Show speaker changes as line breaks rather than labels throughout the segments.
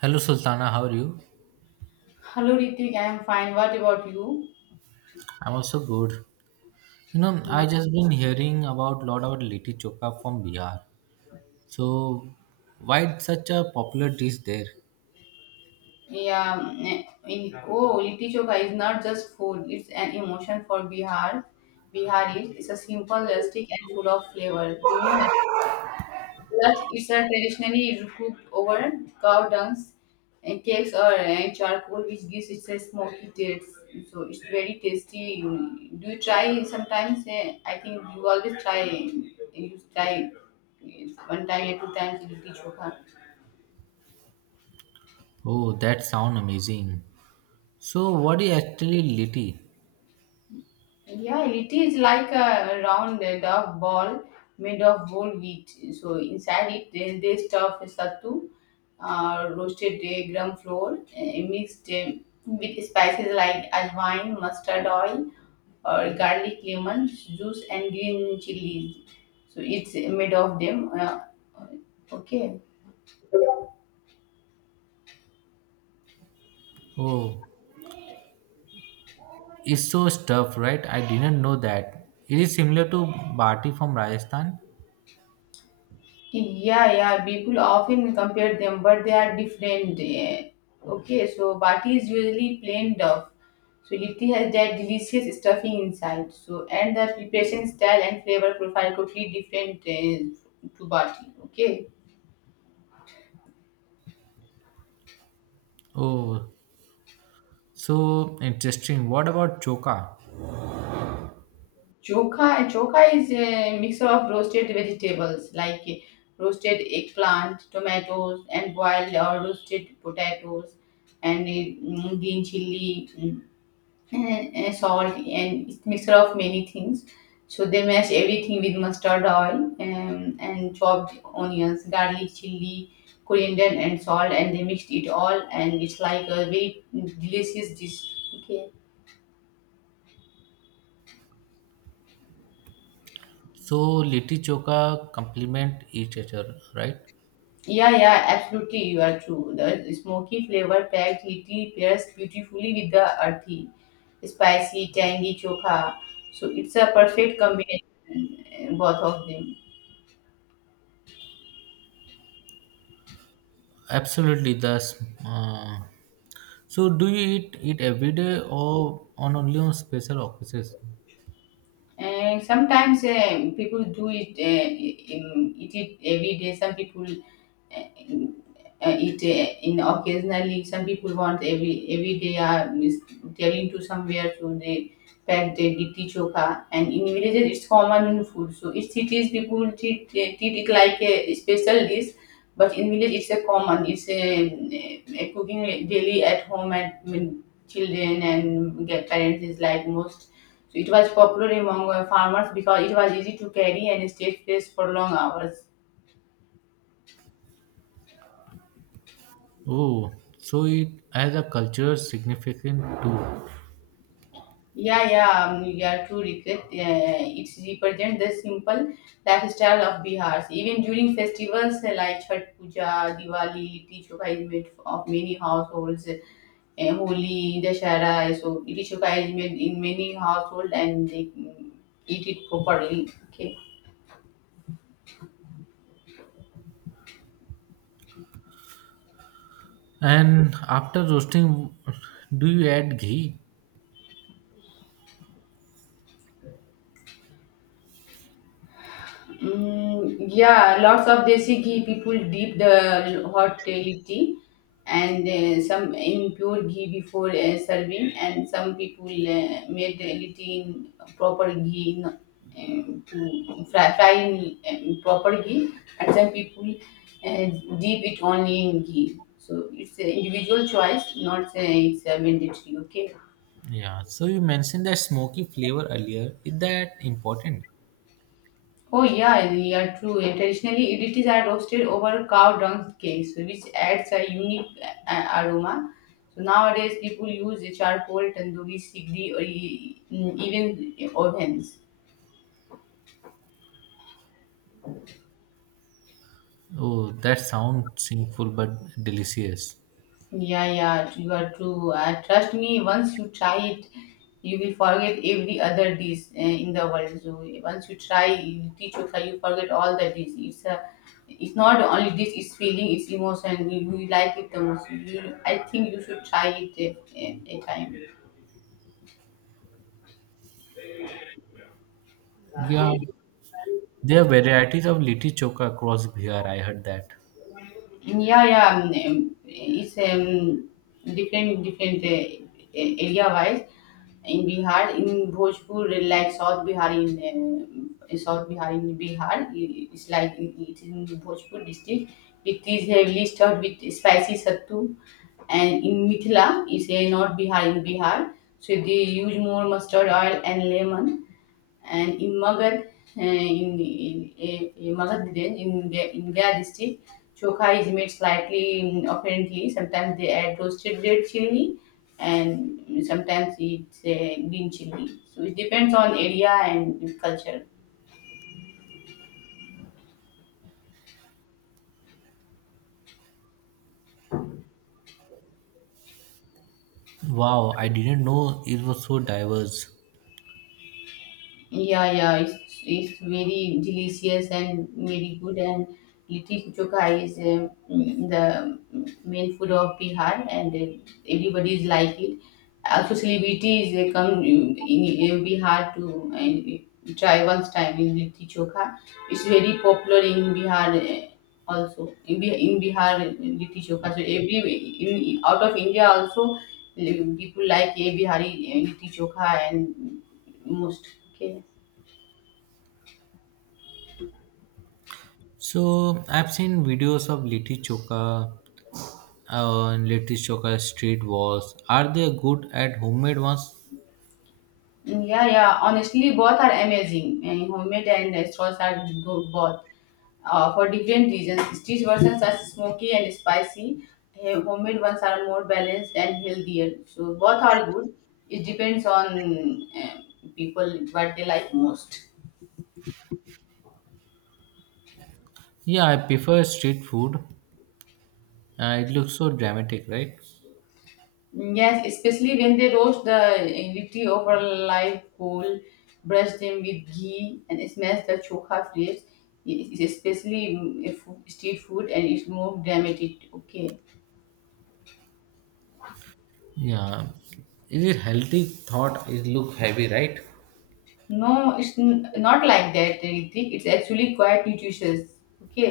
Hello Sultana, how are you?
Hello Ritik, I am fine. What about you?
I'm also good. You know, I
Nice.
just been hearing about lot about litti chokha from Bihar. So, why it's such a popular dish there?
Yeah, Litti Chokha is not just food; it's an emotion for Bihar. Biharis. It's a simple, rustic, and full of flavor. Do you know? Plus, it's a traditionally cooked over cow dungs and cakes or charcoal, which gives it a smoky taste. So it's very tasty. Do you try sometimes? I think you always try. You try one time or two times Litti Chokha.
Oh, that sound amazing. So, what is actually litti?
Yeah, it is like a round dough ball made of whole wheat. So inside it, they stuff sattu, roasted gram flour, mixed with spices like ajwain, mustard oil, or garlic, lemon juice, and green chilies. So it's made of them. Okay.
Oh, it's so stuffed, right? I didn't know that. It is similar to bati from Rajasthan.
Yeah, yeah. People often compare them, but they are different. Eh. Okay, so bati is usually plain duff. So litti has that delicious stuffing inside. So and the preparation style and flavor profile totally different to bati. Okay,
Oh, so interesting. What about chokha?
chokha. Chokha is a mixture of roasted vegetables like roasted eggplant, tomatoes, and boiled or roasted potatoes, and green chili, and salt and it's mixture of many things. So they mash everything with mustard oil and chopped onions, garlic, chili, coriander and salt and they mixed it all and it's like a very delicious dish. Okay.
So, litti chokha complement each other, right?
Yeah, yeah, absolutely you are true. The smoky flavor packed little pairs beautifully with the earthy, spicy, tangy chokha. So it's a perfect combination, both of them.
Absolutely, that's. Uh, so, do you eat it every day or on only on special occasions?
And sometimes people do it, eat it every day. Some people it in occasionally some people want every day are telling to somewhere, so they pack their litti chokha, and in villages it's common food, so in cities people treat it like a special dish, but in village it's a common it's a cooking daily at home, and when children and get parents is like most, so it was popular among farmers because it was easy to carry and stay fresh for long hours.
Oh, so it has a cultural significance too.
Yeah, yeah, you are too regret. It represents the simple lifestyle of Bihar. Even during festivals like Chhat Puja, Diwali, Litti Chokha is made of many households. Holi, Dashara, so Litti Chokha is made in many households and they eat it properly. Okay.
And after roasting, do you add ghee?
Mm, yeah, lots of desi ghee people dip the hot tea and some in pure ghee before serving, and some people made the tea in proper ghee in, to fry in proper ghee, and some people uh, dip it only in ghee. So it's an individual choice, not it's a mandatory. Okay.
Yeah. So you mentioned that smoky flavor earlier. Is that important?
Oh yeah, yeah, true. And traditionally, it is are roasted over cow dung cakes, which adds a unique aroma. So nowadays, people use charcoal, tandoori, sigri, or even ovens.
Oh, that sounds sinful but delicious.
Yeah, yeah, you are true. Trust me, once you try it, you will forget every other dish in the world. So once you try, you teach you forget all the dish. It's not only dish. It's feeling, it's emotion. You like it the most. I think you should try it a time.
Yeah, there are varieties of litti choka across Bihar. I heard that.
Yeah, yeah. It's different area wise. In Bihar, in Bhojpur, like South Bihar, in Bihar, it's like it's in Bhojpur district. It is heavily stuffed with spicy sattu, and in Mithila, it's a North Bihar, in Bihar. So they use more mustard oil and lemon, and Immagat in Immagat Village in the in their district, chokha is made slightly apparently. Sometimes they add roasted red chili, and sometimes it's green chili. So it depends on area and culture.
Wow, I didn't know it was so diverse.
Yeah, yeah, it's very delicious and very good. And litti chokha is the main food of Bihar, and everybody is like it. Also, celebrities they come in Bihar to try once time in litti chokha. It's very popular in Bihar. Also in Bihar, litti chokha. So every out of India also, people like a Bihari litti chokha and most. Okay.
So I've seen videos of Litti Choka and Litti Choka street walls. Are they good at homemade ones?
Yeah, yeah. Honestly, both are amazing. And homemade and restaurants are good both for different reasons. Street versions are smoky and spicy. Homemade ones are more balanced and healthier. So both are good. It depends on people what they like most.
Yeah, I prefer street food. It looks so dramatic, right?
Yes, especially when they roast the little over live coal, brush them with ghee, and smash the chokha flakes. It's especially if street food and it's more dramatic. Okay.
Yeah. Is it healthy? Thought it look heavy, right?
No, it's not like that, Ritik. It's actually quite nutritious. Okay,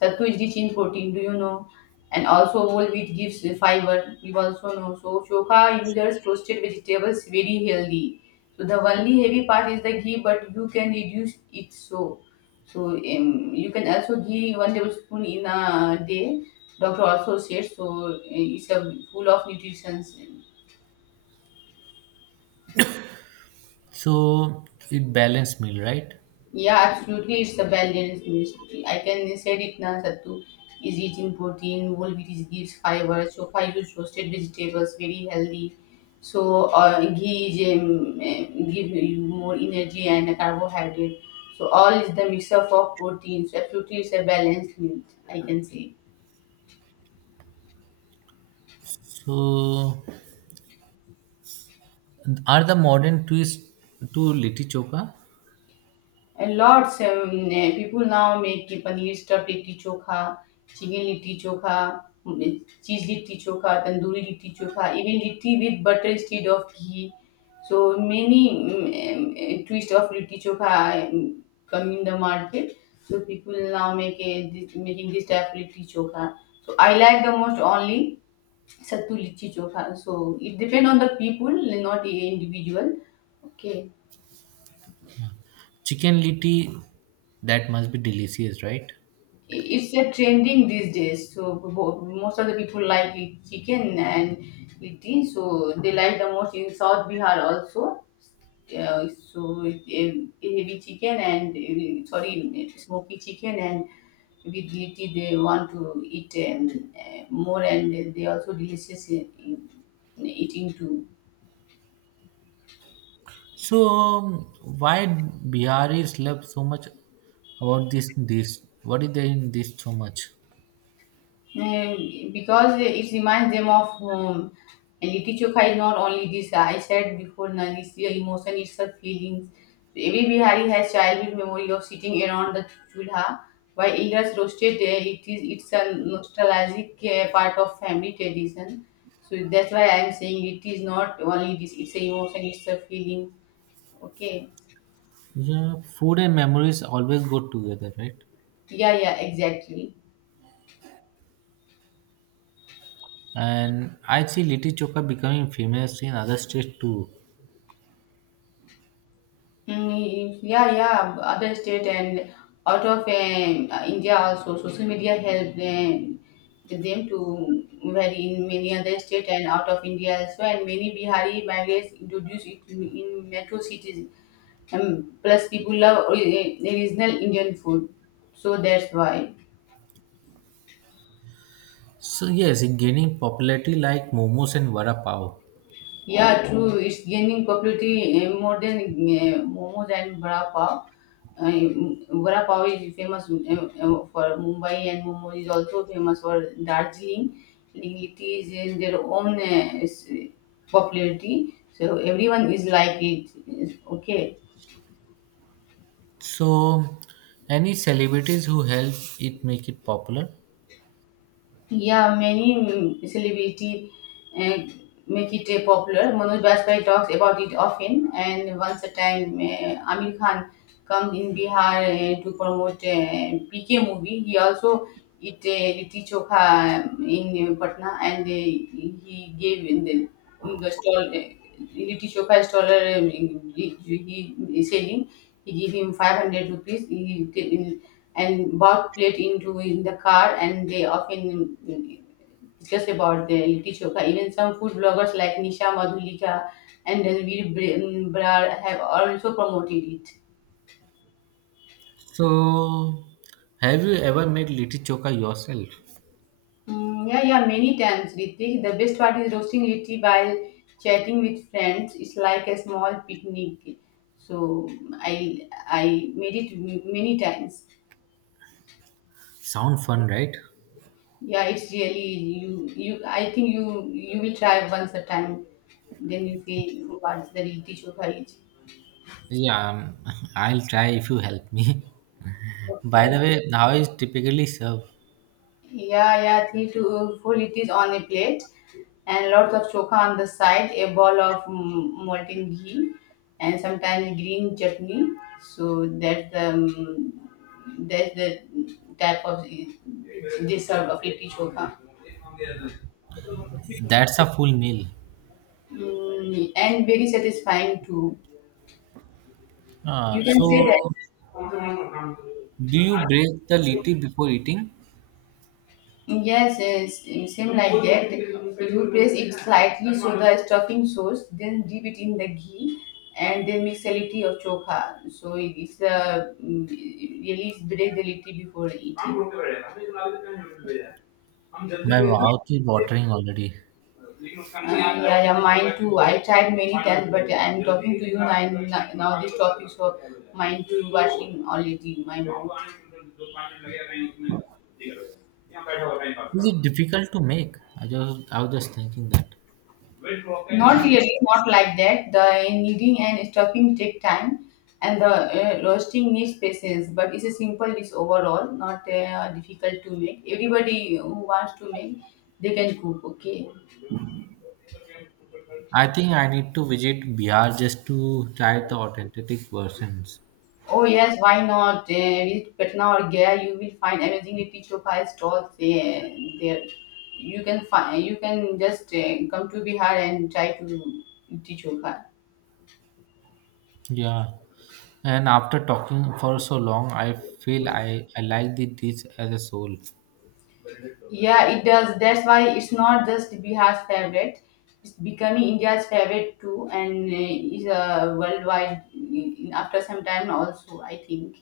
sattu is rich in protein. Do you know? And also whole wheat gives fiber. You also know. So chokha uses roasted vegetables very healthy. So the only heavy part is the ghee, but you can reduce it so. So you can also ghee 1 tablespoon in a day. Doctor also said so. It's a full of nutrition.
So it balanced meal, right?
Yeah, absolutely. It's a balanced meal. I can say it now. Sattu is rich in protein, whole wheat is gives fiber. So I use roasted vegetables, very healthy. So ghee is, give you more energy and carbohydrate. So all is the mix up of protein. So absolutely, it's a balanced meal. I can say.
So are the modern twist to Litti Choka?
And lots people now make paneer stuffed litti chokha, chicken litti chokha, cheese litti chokha, tandoori litti chokha, even litti with butter instead of ghee. So many twist of litti chokha come in the market. So people now make a, this, making this type of litti chokha. So I like the most only sattu litti chokha. So it depend on the people, not individual. Okay.
Chicken Litti, that must be delicious, right?
It's a trending these days. So most of the people like chicken and litti. So they like the most in South Bihar also. So heavy chicken and sorry smoky chicken and with litti they want to eat more, and they also delicious in, eating too.
So, why Biharis love so much about this? This what is there in this so much?
Because it reminds them of home. And Litti is not only this, I said before, na, it's your emotion, it's her feelings. So every Bihari has childhood memory of sitting around the chulha while elders roasted there. It's a nostalgic part of family tradition. So that's why I'm saying it is not only this, it's a emotion, it's a feeling. Okay.
Yeah, food and memories always go together, right?
Yeah, yeah, exactly.
And I see Litti Chokha becoming famous in other states too.
Mm, yeah, yeah, other state and out of India also, social media helped them to vary in many other state and out of India as well. And many Bihari migrants introduced it in metro cities. Plus, people love original Indian food, so that's why.
So yes, in gaining popularity like momos and vada pav.
Yeah, true. It's gaining popularity more than momos and vada pav. Vada pav is famous for Mumbai, and momos is also famous for Darjeeling. It is in their own popularity, so everyone is like it. It's okay.
So, any celebrities who help it make it popular?
Yeah, many celebrity uh, make it popular. Manoj Bajpayee talks about it often. And once a time, Amir Khan come in Bihar to promote PK movie. He also eat litti chokha in Patna, and he gave in the stall. Litti Chokha staller he selling. He give him 500 rupees. He and bought plate into in the car, and they often discuss about the litti chokha. Even some food bloggers like Nisha Madhulika and Ranveer Brar have also promoted it.
So, have you ever made Litti Chokha yourself?
Mm, yeah, yeah, many times, Ritik. The best part is roasting litti while chatting with friends. It's like a small picnic. So I made it many times.
Sound fun, right?
Yeah, it's really you. I think you will try once a time, then you feel what's the reality show courage.
Yeah, I'll try if you help me. By the
Okay.
way, how is typically served?
Yeah, yeah, 3 to 4 liters on a plate, and lots of choka on the side, a ball of molten ghee, and sometimes green chutney. So that's the type of dessert of litti choka,
That's a full meal.
and very satisfying too.
Ah,
You can say
so,
that.
do you break the liti before eating?
Yes, yes, it seems like that. You press it slightly so the stuffing soaks, then dip it in the ghee, and then mix a little of chokha. So it's a really break the little before eating.
My mouth is watering already.
Yeah, yeah, mine too. I tried many times, but I'm talking to you now. Now this topic, so mine too washing already my mouth.
Is it difficult to make? I was just thinking that.
Not really, not like that. The kneading and stuffing take time, and the roasting needs patience. But it's a simple dish overall, not difficult to make. Everybody who wants to make, they can cook. Okay.
I think I need to visit Bihar just to try the authentic versions.
Oh yes, why not? Visit Patna or Gaya, you will find amazingly teacher pie stalls there. You can find, you can just come to Bihar and try to eat chokha.
Yeah. And after talking for so long, I feel I like the dish as a soul.
Yeah, it does. That's why it's not just Bihar's favorite. It's becoming India's favorite too, and is a worldwide after some time also. I think.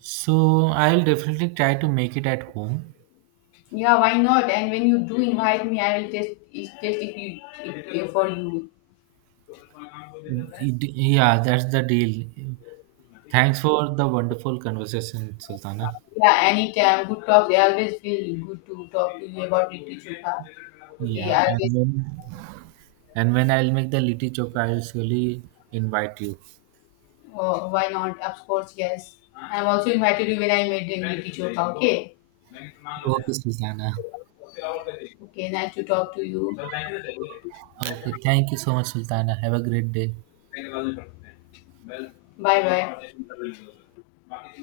So I'll definitely try to make it at home.
Yeah, why not? And when you do invite me, I will taste taste if you if for you.
It- Yeah, that's the deal. Thanks for the wonderful conversation, Sultana.
Yeah, anytime. Good talk. I always feel good to talk to you about literature. Huh? Okay,
Yeah,
I
and
will,
when and when I'll make the litti choka, I'll surely invite you.
why not? Of course, yes. I'm also invited you when I made in literature. Huh? Okay.
Okay, Sultana.
Okay, nice to talk to you.
Okay, thank you so much, Sultana. Have a great day.
Bye bye.